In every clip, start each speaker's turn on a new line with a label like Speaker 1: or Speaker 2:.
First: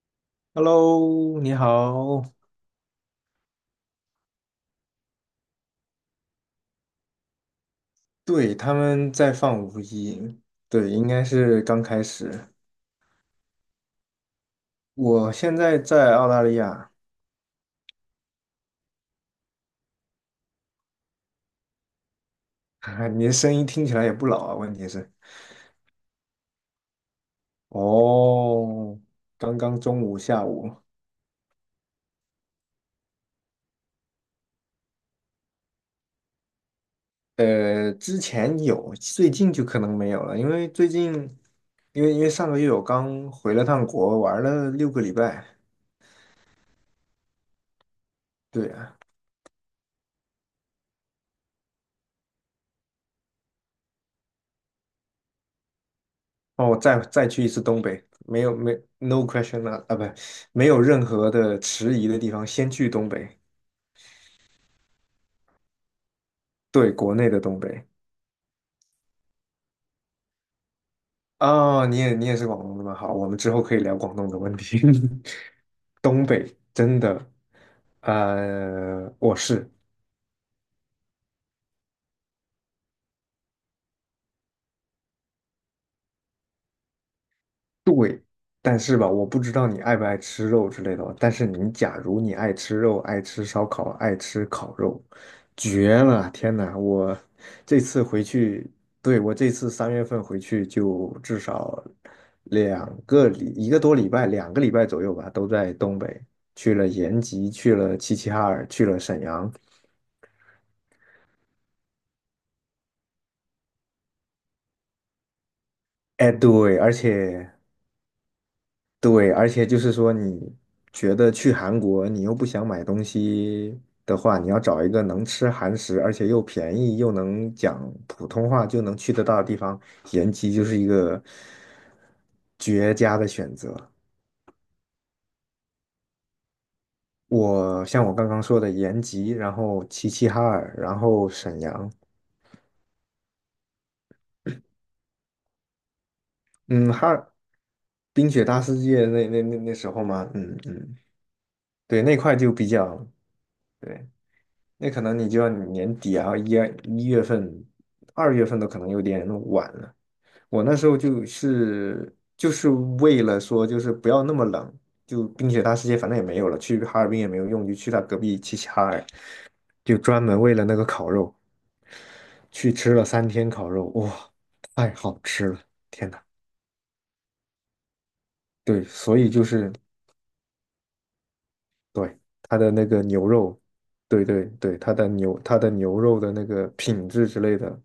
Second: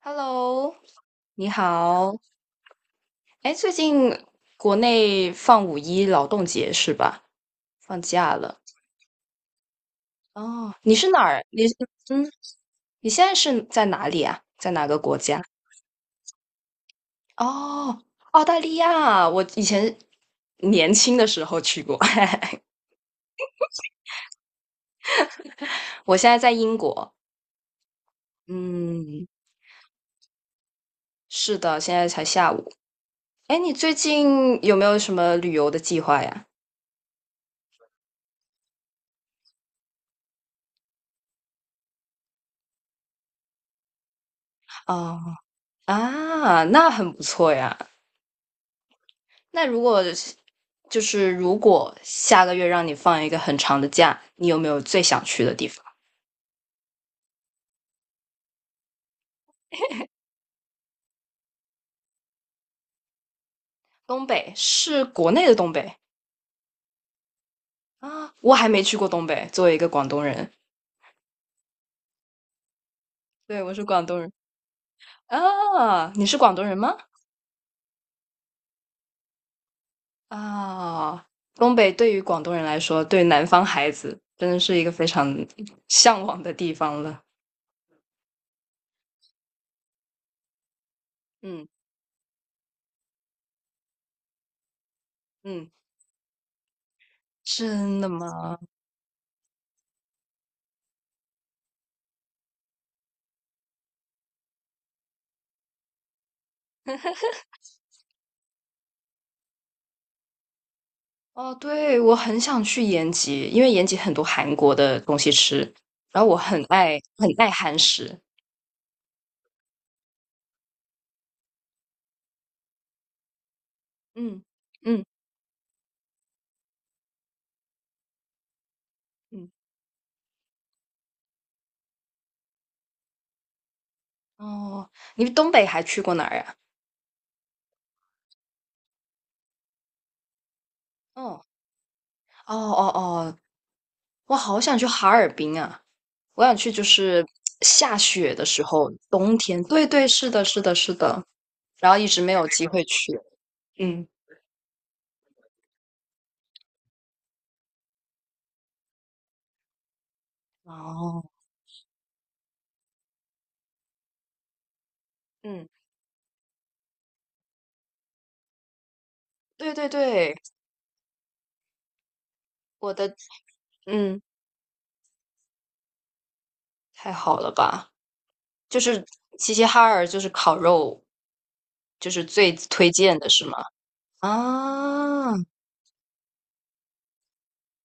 Speaker 1: Hello，
Speaker 2: Hello，
Speaker 1: 你
Speaker 2: 你
Speaker 1: 好。
Speaker 2: 好。
Speaker 1: 哎，最近国内放五一劳动节是吧？放假
Speaker 2: 对，
Speaker 1: 了。
Speaker 2: 他们在放五一，
Speaker 1: 哦，
Speaker 2: 对，
Speaker 1: 你
Speaker 2: 应
Speaker 1: 是哪
Speaker 2: 该
Speaker 1: 儿？
Speaker 2: 是刚开
Speaker 1: 嗯，
Speaker 2: 始。
Speaker 1: 你现在是在哪里啊？在哪个国
Speaker 2: 我
Speaker 1: 家？
Speaker 2: 现在在澳大利亚。
Speaker 1: 哦，澳大利亚。我以前年轻的时候去过，
Speaker 2: 你的声音听起来也不老啊。问题是，
Speaker 1: 我现在在英国。
Speaker 2: 哦，
Speaker 1: 嗯，
Speaker 2: 刚刚中午、下午。
Speaker 1: 是的，现在才下午。哎，你最近有没有什么旅游的计划呀？
Speaker 2: 之前有，最近就可能没有了，因为最近，因为上个月我刚回了趟国，玩了六个礼
Speaker 1: 哦，
Speaker 2: 拜。
Speaker 1: 啊，那很不错呀。
Speaker 2: 对啊。
Speaker 1: 那如果就是如果下个月让你放一个很长的假，你有没有最想去的地方？
Speaker 2: 哦，我再去一次东北，没有没 no question。 不，没有任何的迟疑的地方，先去东北。
Speaker 1: 东北是国内的东北。
Speaker 2: 对，国内的东北。
Speaker 1: 啊，我还没去过东北。作为一个广东人，
Speaker 2: 哦，你也是广东的吗？好，我们之
Speaker 1: 对，
Speaker 2: 后
Speaker 1: 我
Speaker 2: 可以
Speaker 1: 是
Speaker 2: 聊
Speaker 1: 广
Speaker 2: 广
Speaker 1: 东
Speaker 2: 东
Speaker 1: 人。
Speaker 2: 的问题。
Speaker 1: 啊，你是广 东人吗？
Speaker 2: 真的。我是。
Speaker 1: 啊，东北对于广东人来说，对南方孩子真的是一个非常向往的地方了。
Speaker 2: 但是吧，我不知道你爱不爱吃肉之类的，但是
Speaker 1: 嗯
Speaker 2: 你假如你爱吃肉，爱吃烧烤，爱吃烤肉，
Speaker 1: 嗯，
Speaker 2: 绝了！天呐，我这
Speaker 1: 真
Speaker 2: 次
Speaker 1: 的
Speaker 2: 回
Speaker 1: 吗？
Speaker 2: 去，对，我这次三月份回去就至少两个礼，一个多礼拜，两个礼拜左右吧，都在东北，去了延吉，去了齐齐哈尔，去了沈阳。
Speaker 1: 哦，对，我很想去延吉，因为延吉很多韩国的东西吃，然后
Speaker 2: 哎，
Speaker 1: 我很
Speaker 2: 对，而
Speaker 1: 爱很爱
Speaker 2: 且
Speaker 1: 韩食。
Speaker 2: 对，而且就是说，你觉得去韩国，你又不想买东西的话，
Speaker 1: 嗯，
Speaker 2: 你要找一个
Speaker 1: 嗯，
Speaker 2: 能吃韩食，而且又便宜，又能讲普通话，就能去得到的
Speaker 1: 嗯，
Speaker 2: 地方，延吉就是一个绝佳的选择。
Speaker 1: 哦，你东北还去过哪儿呀？
Speaker 2: 我像我刚刚说的延吉，然后齐齐哈尔，然后
Speaker 1: 哦，
Speaker 2: 沈阳。
Speaker 1: 哦哦哦，我好想去哈尔滨啊！我想去，就
Speaker 2: 嗯，
Speaker 1: 是下
Speaker 2: 冰
Speaker 1: 雪的
Speaker 2: 雪大
Speaker 1: 时
Speaker 2: 世
Speaker 1: 候，
Speaker 2: 界那
Speaker 1: 冬
Speaker 2: 那那
Speaker 1: 天。
Speaker 2: 那
Speaker 1: 对
Speaker 2: 时候
Speaker 1: 对，
Speaker 2: 嘛，
Speaker 1: 是的，
Speaker 2: 嗯
Speaker 1: 是的，是
Speaker 2: 嗯，
Speaker 1: 的。然后
Speaker 2: 对，
Speaker 1: 一
Speaker 2: 那
Speaker 1: 直没
Speaker 2: 块
Speaker 1: 有
Speaker 2: 就
Speaker 1: 机
Speaker 2: 比
Speaker 1: 会
Speaker 2: 较
Speaker 1: 去。嗯，
Speaker 2: 对。那可能你就要年底啊，一月份、二月份都可能有点晚了。我那时候
Speaker 1: 哦，
Speaker 2: 就是为了说，就是不要那么冷，就冰雪
Speaker 1: 嗯，
Speaker 2: 大世界反正也没有了，去哈尔滨也没有用，就去他隔壁齐齐哈尔，
Speaker 1: 对对
Speaker 2: 就专
Speaker 1: 对，
Speaker 2: 门为了那个烤肉去
Speaker 1: 我
Speaker 2: 吃了
Speaker 1: 的，
Speaker 2: 三天烤肉。
Speaker 1: 嗯，
Speaker 2: 哇，太好吃了，天呐。
Speaker 1: 太好了吧？就
Speaker 2: 对，
Speaker 1: 是
Speaker 2: 所以就
Speaker 1: 齐齐
Speaker 2: 是
Speaker 1: 哈尔，就是烤肉，就
Speaker 2: 对，
Speaker 1: 是最
Speaker 2: 它的那
Speaker 1: 推
Speaker 2: 个
Speaker 1: 荐
Speaker 2: 牛
Speaker 1: 的是
Speaker 2: 肉，
Speaker 1: 吗？
Speaker 2: 对对对，它的
Speaker 1: 啊，
Speaker 2: 牛它的牛肉的那个品质之类的，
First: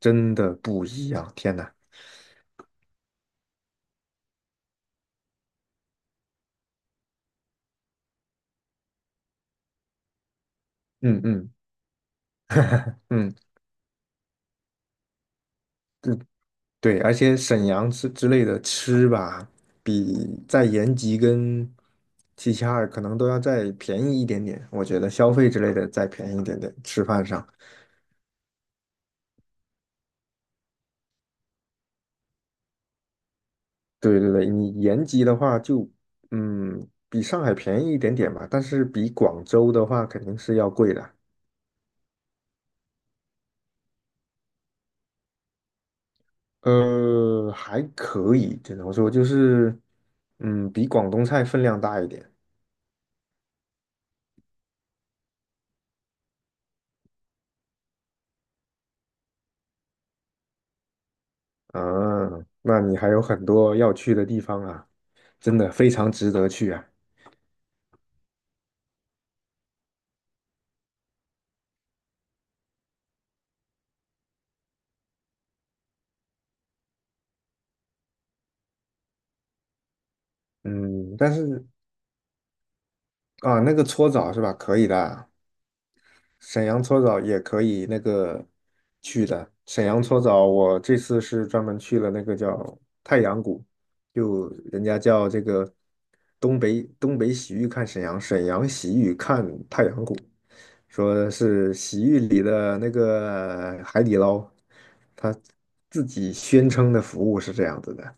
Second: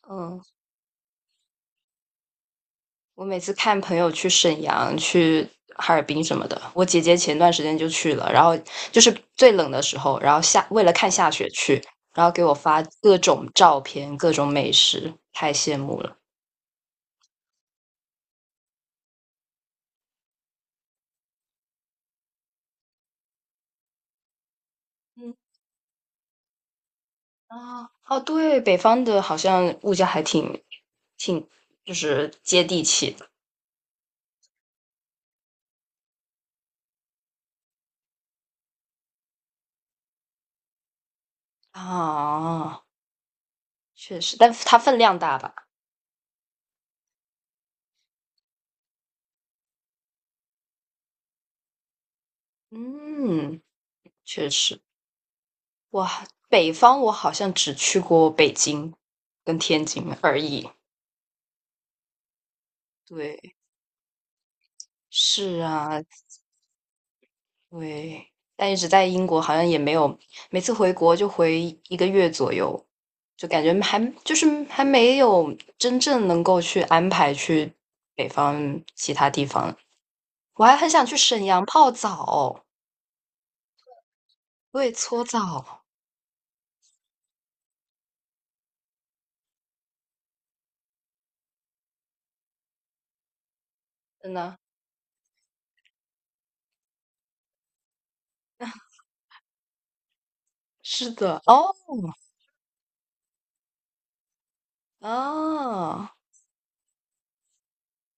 Speaker 2: 真
Speaker 1: 嗯。
Speaker 2: 的不一样，天呐。
Speaker 1: 我每次看朋友去沈阳、去哈尔滨什么的，我姐姐前段时间就去了，然后就是最冷的时候，然后下为了看
Speaker 2: 嗯
Speaker 1: 下雪
Speaker 2: 嗯。
Speaker 1: 去，然后给我发 各
Speaker 2: 嗯，
Speaker 1: 种照片、各种美食，太羡慕了。
Speaker 2: 对对，而且沈阳之类的吃吧，比在延吉跟齐齐哈尔可能都要再便宜一点点，我觉得消
Speaker 1: 嗯。
Speaker 2: 费之类的再便宜一点点，吃饭上。
Speaker 1: 啊，哦，对，北方的好像物价还挺就是接地气的。
Speaker 2: 对对对，你延吉的话就，嗯，比上海便宜一点点吧，但是比广州的话肯定是要贵的。
Speaker 1: 啊，确实，但它分量大吧？
Speaker 2: 还可以，只能说就是，嗯，比广东菜分量大一点
Speaker 1: 嗯，确实。哇，北方我好像只去过北京跟天津而已。
Speaker 2: 啊。那你还有
Speaker 1: 对，
Speaker 2: 很多要去的地方啊，真
Speaker 1: 是
Speaker 2: 的非
Speaker 1: 啊，
Speaker 2: 常值得去啊。
Speaker 1: 对，但一直在英国，好像也没有，每次回国就回一个月左右，就感觉还就是还没有真正能够去安排去北方其他地方。我还很想去
Speaker 2: 嗯，但
Speaker 1: 沈阳
Speaker 2: 是
Speaker 1: 泡澡，
Speaker 2: 啊，那个搓澡是吧？可以
Speaker 1: 对，
Speaker 2: 的
Speaker 1: 搓
Speaker 2: 啊，
Speaker 1: 澡，
Speaker 2: 沈阳搓澡也可以那个去的。沈阳搓澡，我这次是专门去了那个叫太阳谷，
Speaker 1: 真
Speaker 2: 就
Speaker 1: 的，
Speaker 2: 人家叫这个东北洗浴看沈阳，沈阳洗浴看太阳谷，
Speaker 1: 是
Speaker 2: 说
Speaker 1: 的，
Speaker 2: 是
Speaker 1: 哦，
Speaker 2: 洗浴里的那个海底捞，他自
Speaker 1: 啊，
Speaker 2: 己宣称的服务是这样子的。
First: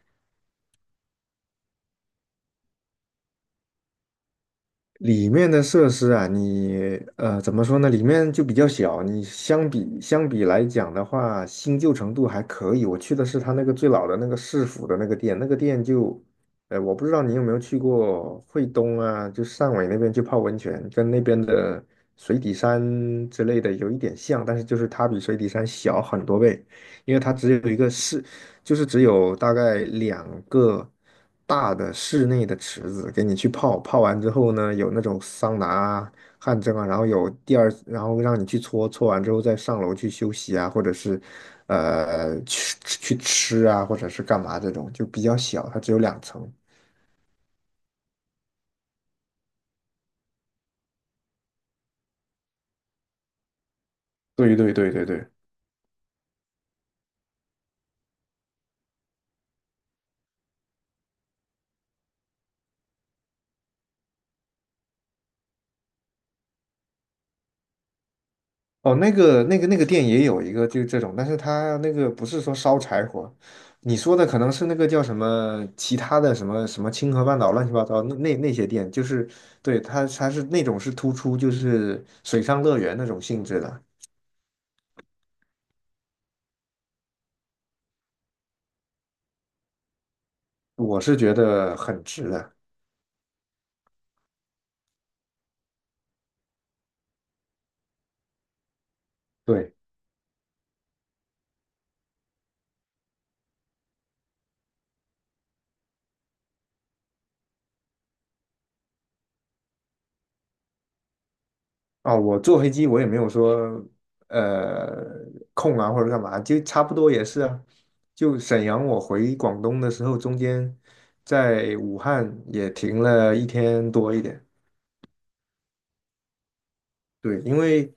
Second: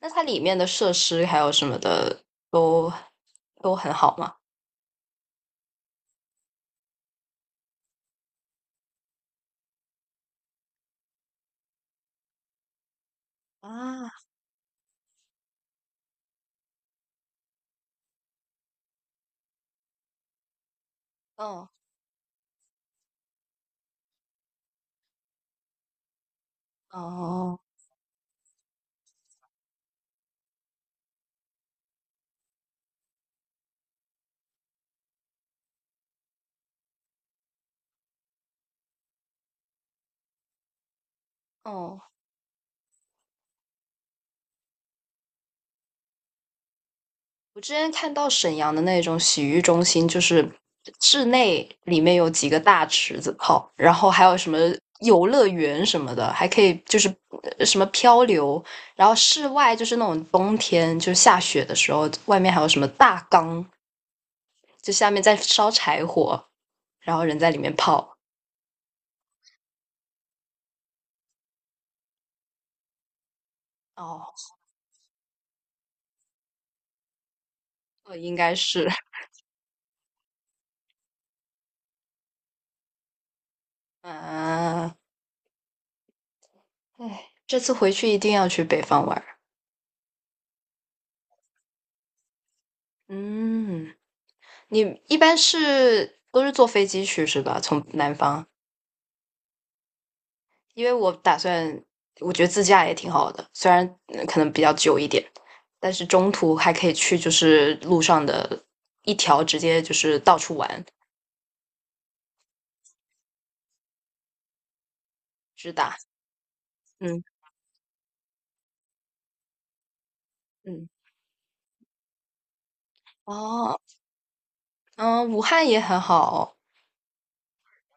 Speaker 1: 那它里面的设施还有什么的都都很好吗？
Speaker 2: 里面的设施啊，你怎么说呢？里面就比较小，你相比来讲的话，新旧程度还可以。我去的是他那个最老
Speaker 1: 啊，
Speaker 2: 的那个市府的那个店，那个店就，我不知道你有没有去过惠东啊，就汕尾那边去泡温泉，跟那边
Speaker 1: 哦，
Speaker 2: 的水底山之类的有一点像，但是就是它比水底山小很多倍，因为它
Speaker 1: 哦，
Speaker 2: 只有一个市，就是只有大概两个大的室内的池子给你去泡，泡完之后呢，有那种桑拿啊、汗蒸啊，然后有第二，然后让你去搓，搓完之后再上楼去休息啊，或者是
Speaker 1: 哦。
Speaker 2: 去吃啊，或者是干嘛这种，就比较小，它只有两层。
Speaker 1: 我之前看到沈阳的那种洗浴中心，就是室内里面有几个大池子泡，然后还有什
Speaker 2: 对
Speaker 1: 么
Speaker 2: 对对对
Speaker 1: 游
Speaker 2: 对。
Speaker 1: 乐园什么的，还可以就是什么漂流，然后室外就是那种冬天就下雪的时候，外面还有什么大缸，就下面在烧柴火，然后人在里面泡。
Speaker 2: 哦，那个店也有一个就这种，但是它那个不是说烧柴火，你说的
Speaker 1: 哦，
Speaker 2: 可能是那个叫什么其他的什么什么清河半岛乱七八糟那
Speaker 1: 应
Speaker 2: 那那
Speaker 1: 该
Speaker 2: 些
Speaker 1: 是，
Speaker 2: 店，就是对，它它是那种是突出就是水上乐园那种性质的，
Speaker 1: 嗯、啊，哎，这次回去一定要去北方玩儿。
Speaker 2: 我是觉得很值的。
Speaker 1: 嗯。你一般都是坐飞机去是吧？从南方，
Speaker 2: 对。
Speaker 1: 因为我打算，我觉得自驾也挺好的，虽然可能比较久一点，但是中途还可以去，就是路上的一条直接就是到处玩，
Speaker 2: 哦，我坐飞机我也没有说呃
Speaker 1: 直
Speaker 2: 空啊
Speaker 1: 达。
Speaker 2: 或者干嘛，就差不多
Speaker 1: 嗯
Speaker 2: 也是啊。就沈阳我回广东的时候，中间
Speaker 1: 嗯，
Speaker 2: 在武汉也停了一
Speaker 1: 哦，
Speaker 2: 天多一点。
Speaker 1: 嗯，武汉也很好。
Speaker 2: 对，因为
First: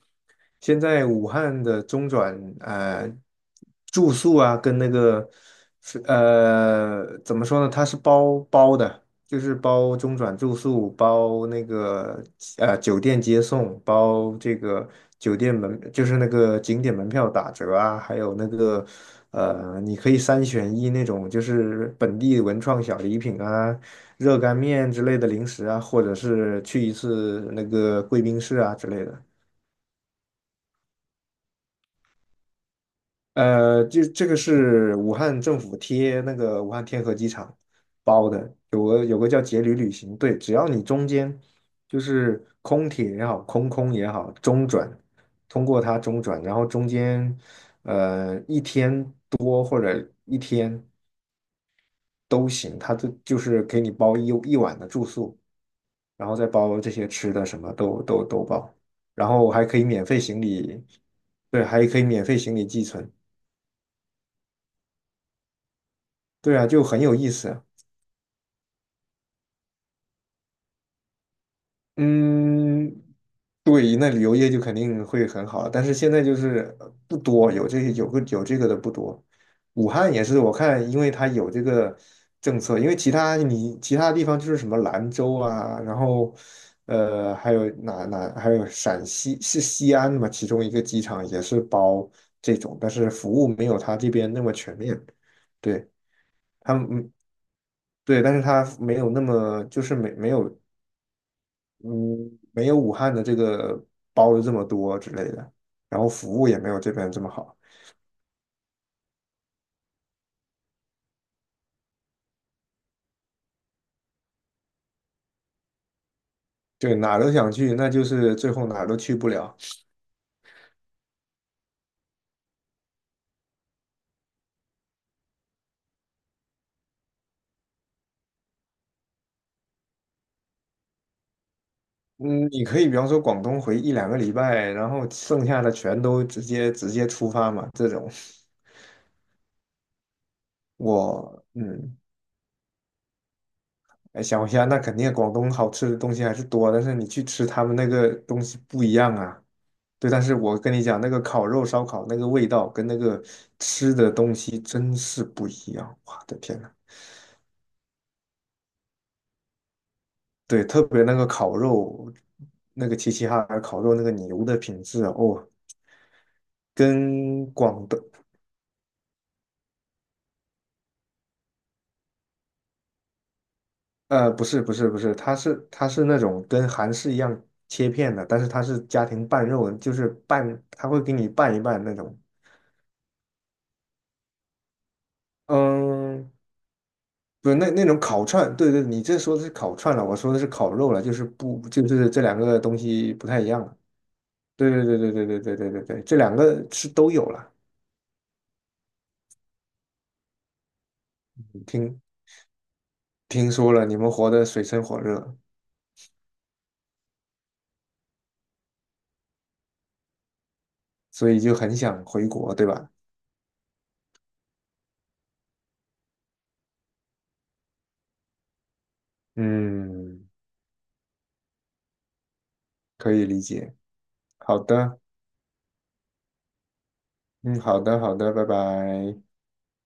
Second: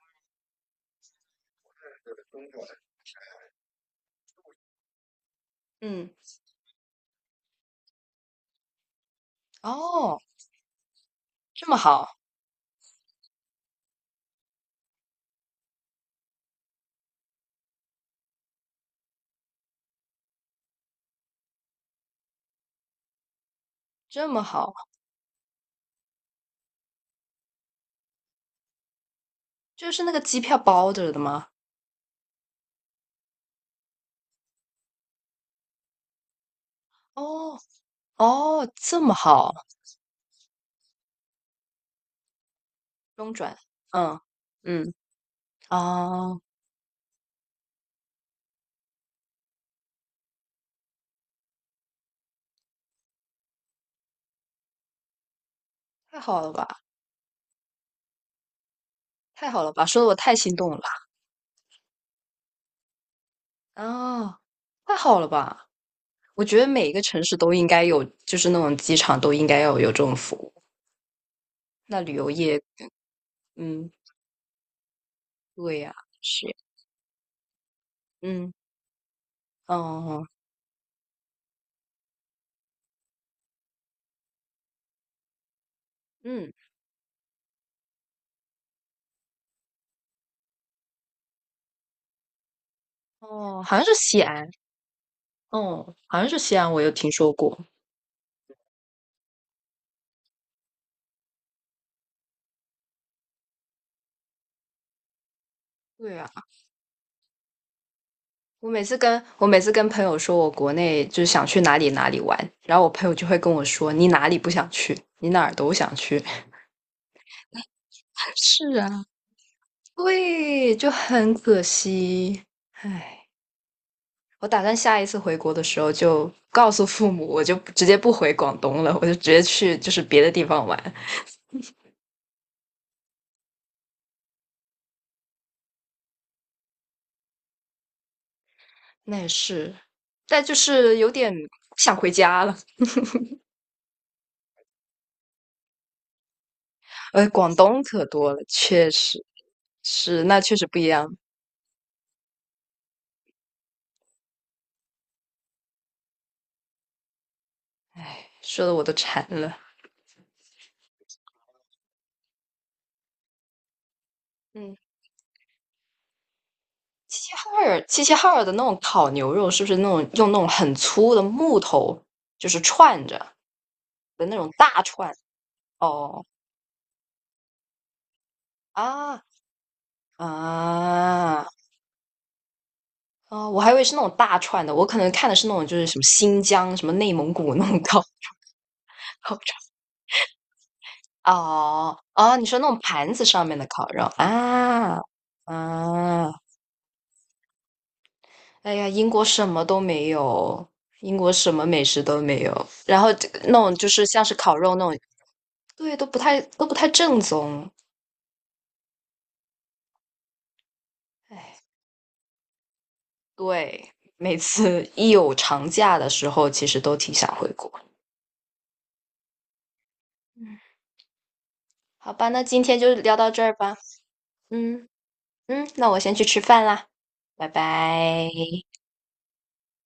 Speaker 2: 现在武汉的中转住宿啊，跟那个是
Speaker 1: 嗯，
Speaker 2: 怎么说呢，它是包包的，就是包中
Speaker 1: 哦，
Speaker 2: 转住宿，包那
Speaker 1: 这么好，
Speaker 2: 个酒店接送，包这个酒店门，就是那个景点门票打折啊，还有那个你可以三选一那种，就是本地文创小礼品啊。
Speaker 1: 这
Speaker 2: 热
Speaker 1: 么
Speaker 2: 干
Speaker 1: 好，
Speaker 2: 面之类的零食啊，或者是去一次那个贵宾室啊之类的。
Speaker 1: 就是那个机票包着的吗？
Speaker 2: 就这个是武汉政府贴那个武汉天河机场
Speaker 1: 哦
Speaker 2: 包的，
Speaker 1: 哦，
Speaker 2: 有
Speaker 1: 这
Speaker 2: 个
Speaker 1: 么
Speaker 2: 有个叫
Speaker 1: 好，
Speaker 2: 节旅旅行。对，只要你中间就是空铁也
Speaker 1: 中
Speaker 2: 好，
Speaker 1: 转。
Speaker 2: 空空也
Speaker 1: 嗯
Speaker 2: 好，中转
Speaker 1: 嗯，
Speaker 2: 通过它中
Speaker 1: 哦，
Speaker 2: 转，然后中间一天多或者一天都行，它就是给你包一晚的住宿，
Speaker 1: 太
Speaker 2: 然后
Speaker 1: 好
Speaker 2: 再
Speaker 1: 了吧？
Speaker 2: 包这些吃的，什么都包，然后
Speaker 1: 太好
Speaker 2: 还
Speaker 1: 了
Speaker 2: 可以
Speaker 1: 吧，说
Speaker 2: 免
Speaker 1: 的我
Speaker 2: 费
Speaker 1: 太
Speaker 2: 行
Speaker 1: 心动了。
Speaker 2: 李，对，还可以免费行李寄存。
Speaker 1: 啊！太好了吧！我
Speaker 2: 对
Speaker 1: 觉得
Speaker 2: 啊，就
Speaker 1: 每一
Speaker 2: 很
Speaker 1: 个
Speaker 2: 有
Speaker 1: 城
Speaker 2: 意
Speaker 1: 市都
Speaker 2: 思。
Speaker 1: 应该有，就是那种机场都应该要有这种服务。那旅游业，
Speaker 2: 嗯，
Speaker 1: 嗯，
Speaker 2: 对，那旅游业就肯定会很好，
Speaker 1: 对
Speaker 2: 但
Speaker 1: 呀，
Speaker 2: 是现在就
Speaker 1: 是，
Speaker 2: 是不多，有
Speaker 1: 嗯，
Speaker 2: 这个的不多。武汉也
Speaker 1: 哦，
Speaker 2: 是，我看因为它有这个政策，因为其他地方就是什么兰州啊，然后
Speaker 1: 嗯，
Speaker 2: 还有还有陕西是西安嘛，其中一个机场也是包这种，但是服务
Speaker 1: 哦，
Speaker 2: 没
Speaker 1: 好
Speaker 2: 有
Speaker 1: 像是
Speaker 2: 它这
Speaker 1: 西
Speaker 2: 边那
Speaker 1: 安，
Speaker 2: 么全面。对。
Speaker 1: 哦，好像是西安，
Speaker 2: 他
Speaker 1: 我
Speaker 2: 们，
Speaker 1: 有听
Speaker 2: 嗯，
Speaker 1: 说过。
Speaker 2: 对，但是他没有那么，就是没没有，嗯，没有武汉的这个包的这么多之类的，然后
Speaker 1: 对啊，
Speaker 2: 服务也没有这边这么好。
Speaker 1: 我每次跟朋友说我国内就是想去哪里哪里玩，然后我朋友就会跟我说你哪里不想去，你哪儿都想去。
Speaker 2: 对，哪儿都想去，那就 是最后哪
Speaker 1: 是
Speaker 2: 儿都
Speaker 1: 啊，
Speaker 2: 去不了。
Speaker 1: 对，就很可惜，唉。我打算下一次回国的时候就告诉父母，我就直接不回广东了，我就直接去就是别的地方玩。
Speaker 2: 嗯，你可以比方说广东回一两个礼拜，然后剩下的全都直接出发嘛，这种
Speaker 1: 那也是，但就是有点
Speaker 2: 我
Speaker 1: 想
Speaker 2: 嗯，
Speaker 1: 回家了。
Speaker 2: 哎想一下，那肯定广东好吃的东西还是多，但是你去
Speaker 1: 呃，
Speaker 2: 吃
Speaker 1: 广
Speaker 2: 他们
Speaker 1: 东
Speaker 2: 那
Speaker 1: 可
Speaker 2: 个
Speaker 1: 多了，
Speaker 2: 东西不
Speaker 1: 确
Speaker 2: 一样
Speaker 1: 实
Speaker 2: 啊。对，但
Speaker 1: 是，
Speaker 2: 是
Speaker 1: 那确
Speaker 2: 我
Speaker 1: 实
Speaker 2: 跟
Speaker 1: 不
Speaker 2: 你
Speaker 1: 一
Speaker 2: 讲，那
Speaker 1: 样。
Speaker 2: 个烤肉烧烤那个味道跟那个吃的东西真是不一样，我的天！
Speaker 1: 说的我都馋了。
Speaker 2: 对，特别那个烤肉，那个齐齐哈尔烤肉那个牛的
Speaker 1: 嗯，
Speaker 2: 品质啊，哦，跟广东，
Speaker 1: 齐齐哈尔的那种烤牛肉，是不是那种用那种很粗的木头，就是串着的那
Speaker 2: 不
Speaker 1: 种
Speaker 2: 是不
Speaker 1: 大
Speaker 2: 是不是，
Speaker 1: 串？
Speaker 2: 它是那
Speaker 1: 哦，
Speaker 2: 种跟韩式一样切片的，但是它是家
Speaker 1: 啊
Speaker 2: 庭拌肉，就是拌，它会给你
Speaker 1: 啊！
Speaker 2: 拌一拌那种。
Speaker 1: 哦，我还以为是那种大串的，我可能看的是那种就是什么
Speaker 2: 嗯，
Speaker 1: 新疆、什么内蒙
Speaker 2: 不
Speaker 1: 古
Speaker 2: 是
Speaker 1: 那
Speaker 2: 那
Speaker 1: 种
Speaker 2: 那种
Speaker 1: 烤
Speaker 2: 烤串，对对，你这
Speaker 1: 烤
Speaker 2: 说的
Speaker 1: 串。
Speaker 2: 是烤串了，我说的是烤肉了，就是不就
Speaker 1: 哦
Speaker 2: 是这两
Speaker 1: 哦，你
Speaker 2: 个
Speaker 1: 说那
Speaker 2: 东
Speaker 1: 种盘
Speaker 2: 西
Speaker 1: 子
Speaker 2: 不太
Speaker 1: 上
Speaker 2: 一
Speaker 1: 面
Speaker 2: 样
Speaker 1: 的
Speaker 2: 了。
Speaker 1: 烤肉
Speaker 2: 对对
Speaker 1: 啊。
Speaker 2: 对对对对对对对对，这
Speaker 1: 啊！
Speaker 2: 两个是都有了。
Speaker 1: 哎呀，英国什么都没有，英国什么美
Speaker 2: 听，
Speaker 1: 食都没有，然后这个
Speaker 2: 听
Speaker 1: 那
Speaker 2: 说
Speaker 1: 种
Speaker 2: 了，
Speaker 1: 就
Speaker 2: 你
Speaker 1: 是
Speaker 2: 们
Speaker 1: 像
Speaker 2: 活
Speaker 1: 是
Speaker 2: 得
Speaker 1: 烤
Speaker 2: 水
Speaker 1: 肉
Speaker 2: 深
Speaker 1: 那种，
Speaker 2: 火热。
Speaker 1: 对，都不太正宗。
Speaker 2: 所以就
Speaker 1: 哎，
Speaker 2: 很想回国，对吧？
Speaker 1: 对，每次一有长假的时候，其实都挺想回国。
Speaker 2: 嗯，
Speaker 1: 嗯，好吧，那今天就
Speaker 2: 可
Speaker 1: 聊
Speaker 2: 以
Speaker 1: 到
Speaker 2: 理
Speaker 1: 这儿
Speaker 2: 解。
Speaker 1: 吧。
Speaker 2: 好
Speaker 1: 嗯。
Speaker 2: 的。
Speaker 1: 嗯，那我先去吃饭啦，拜
Speaker 2: 嗯，好的，好
Speaker 1: 拜。
Speaker 2: 的，拜拜。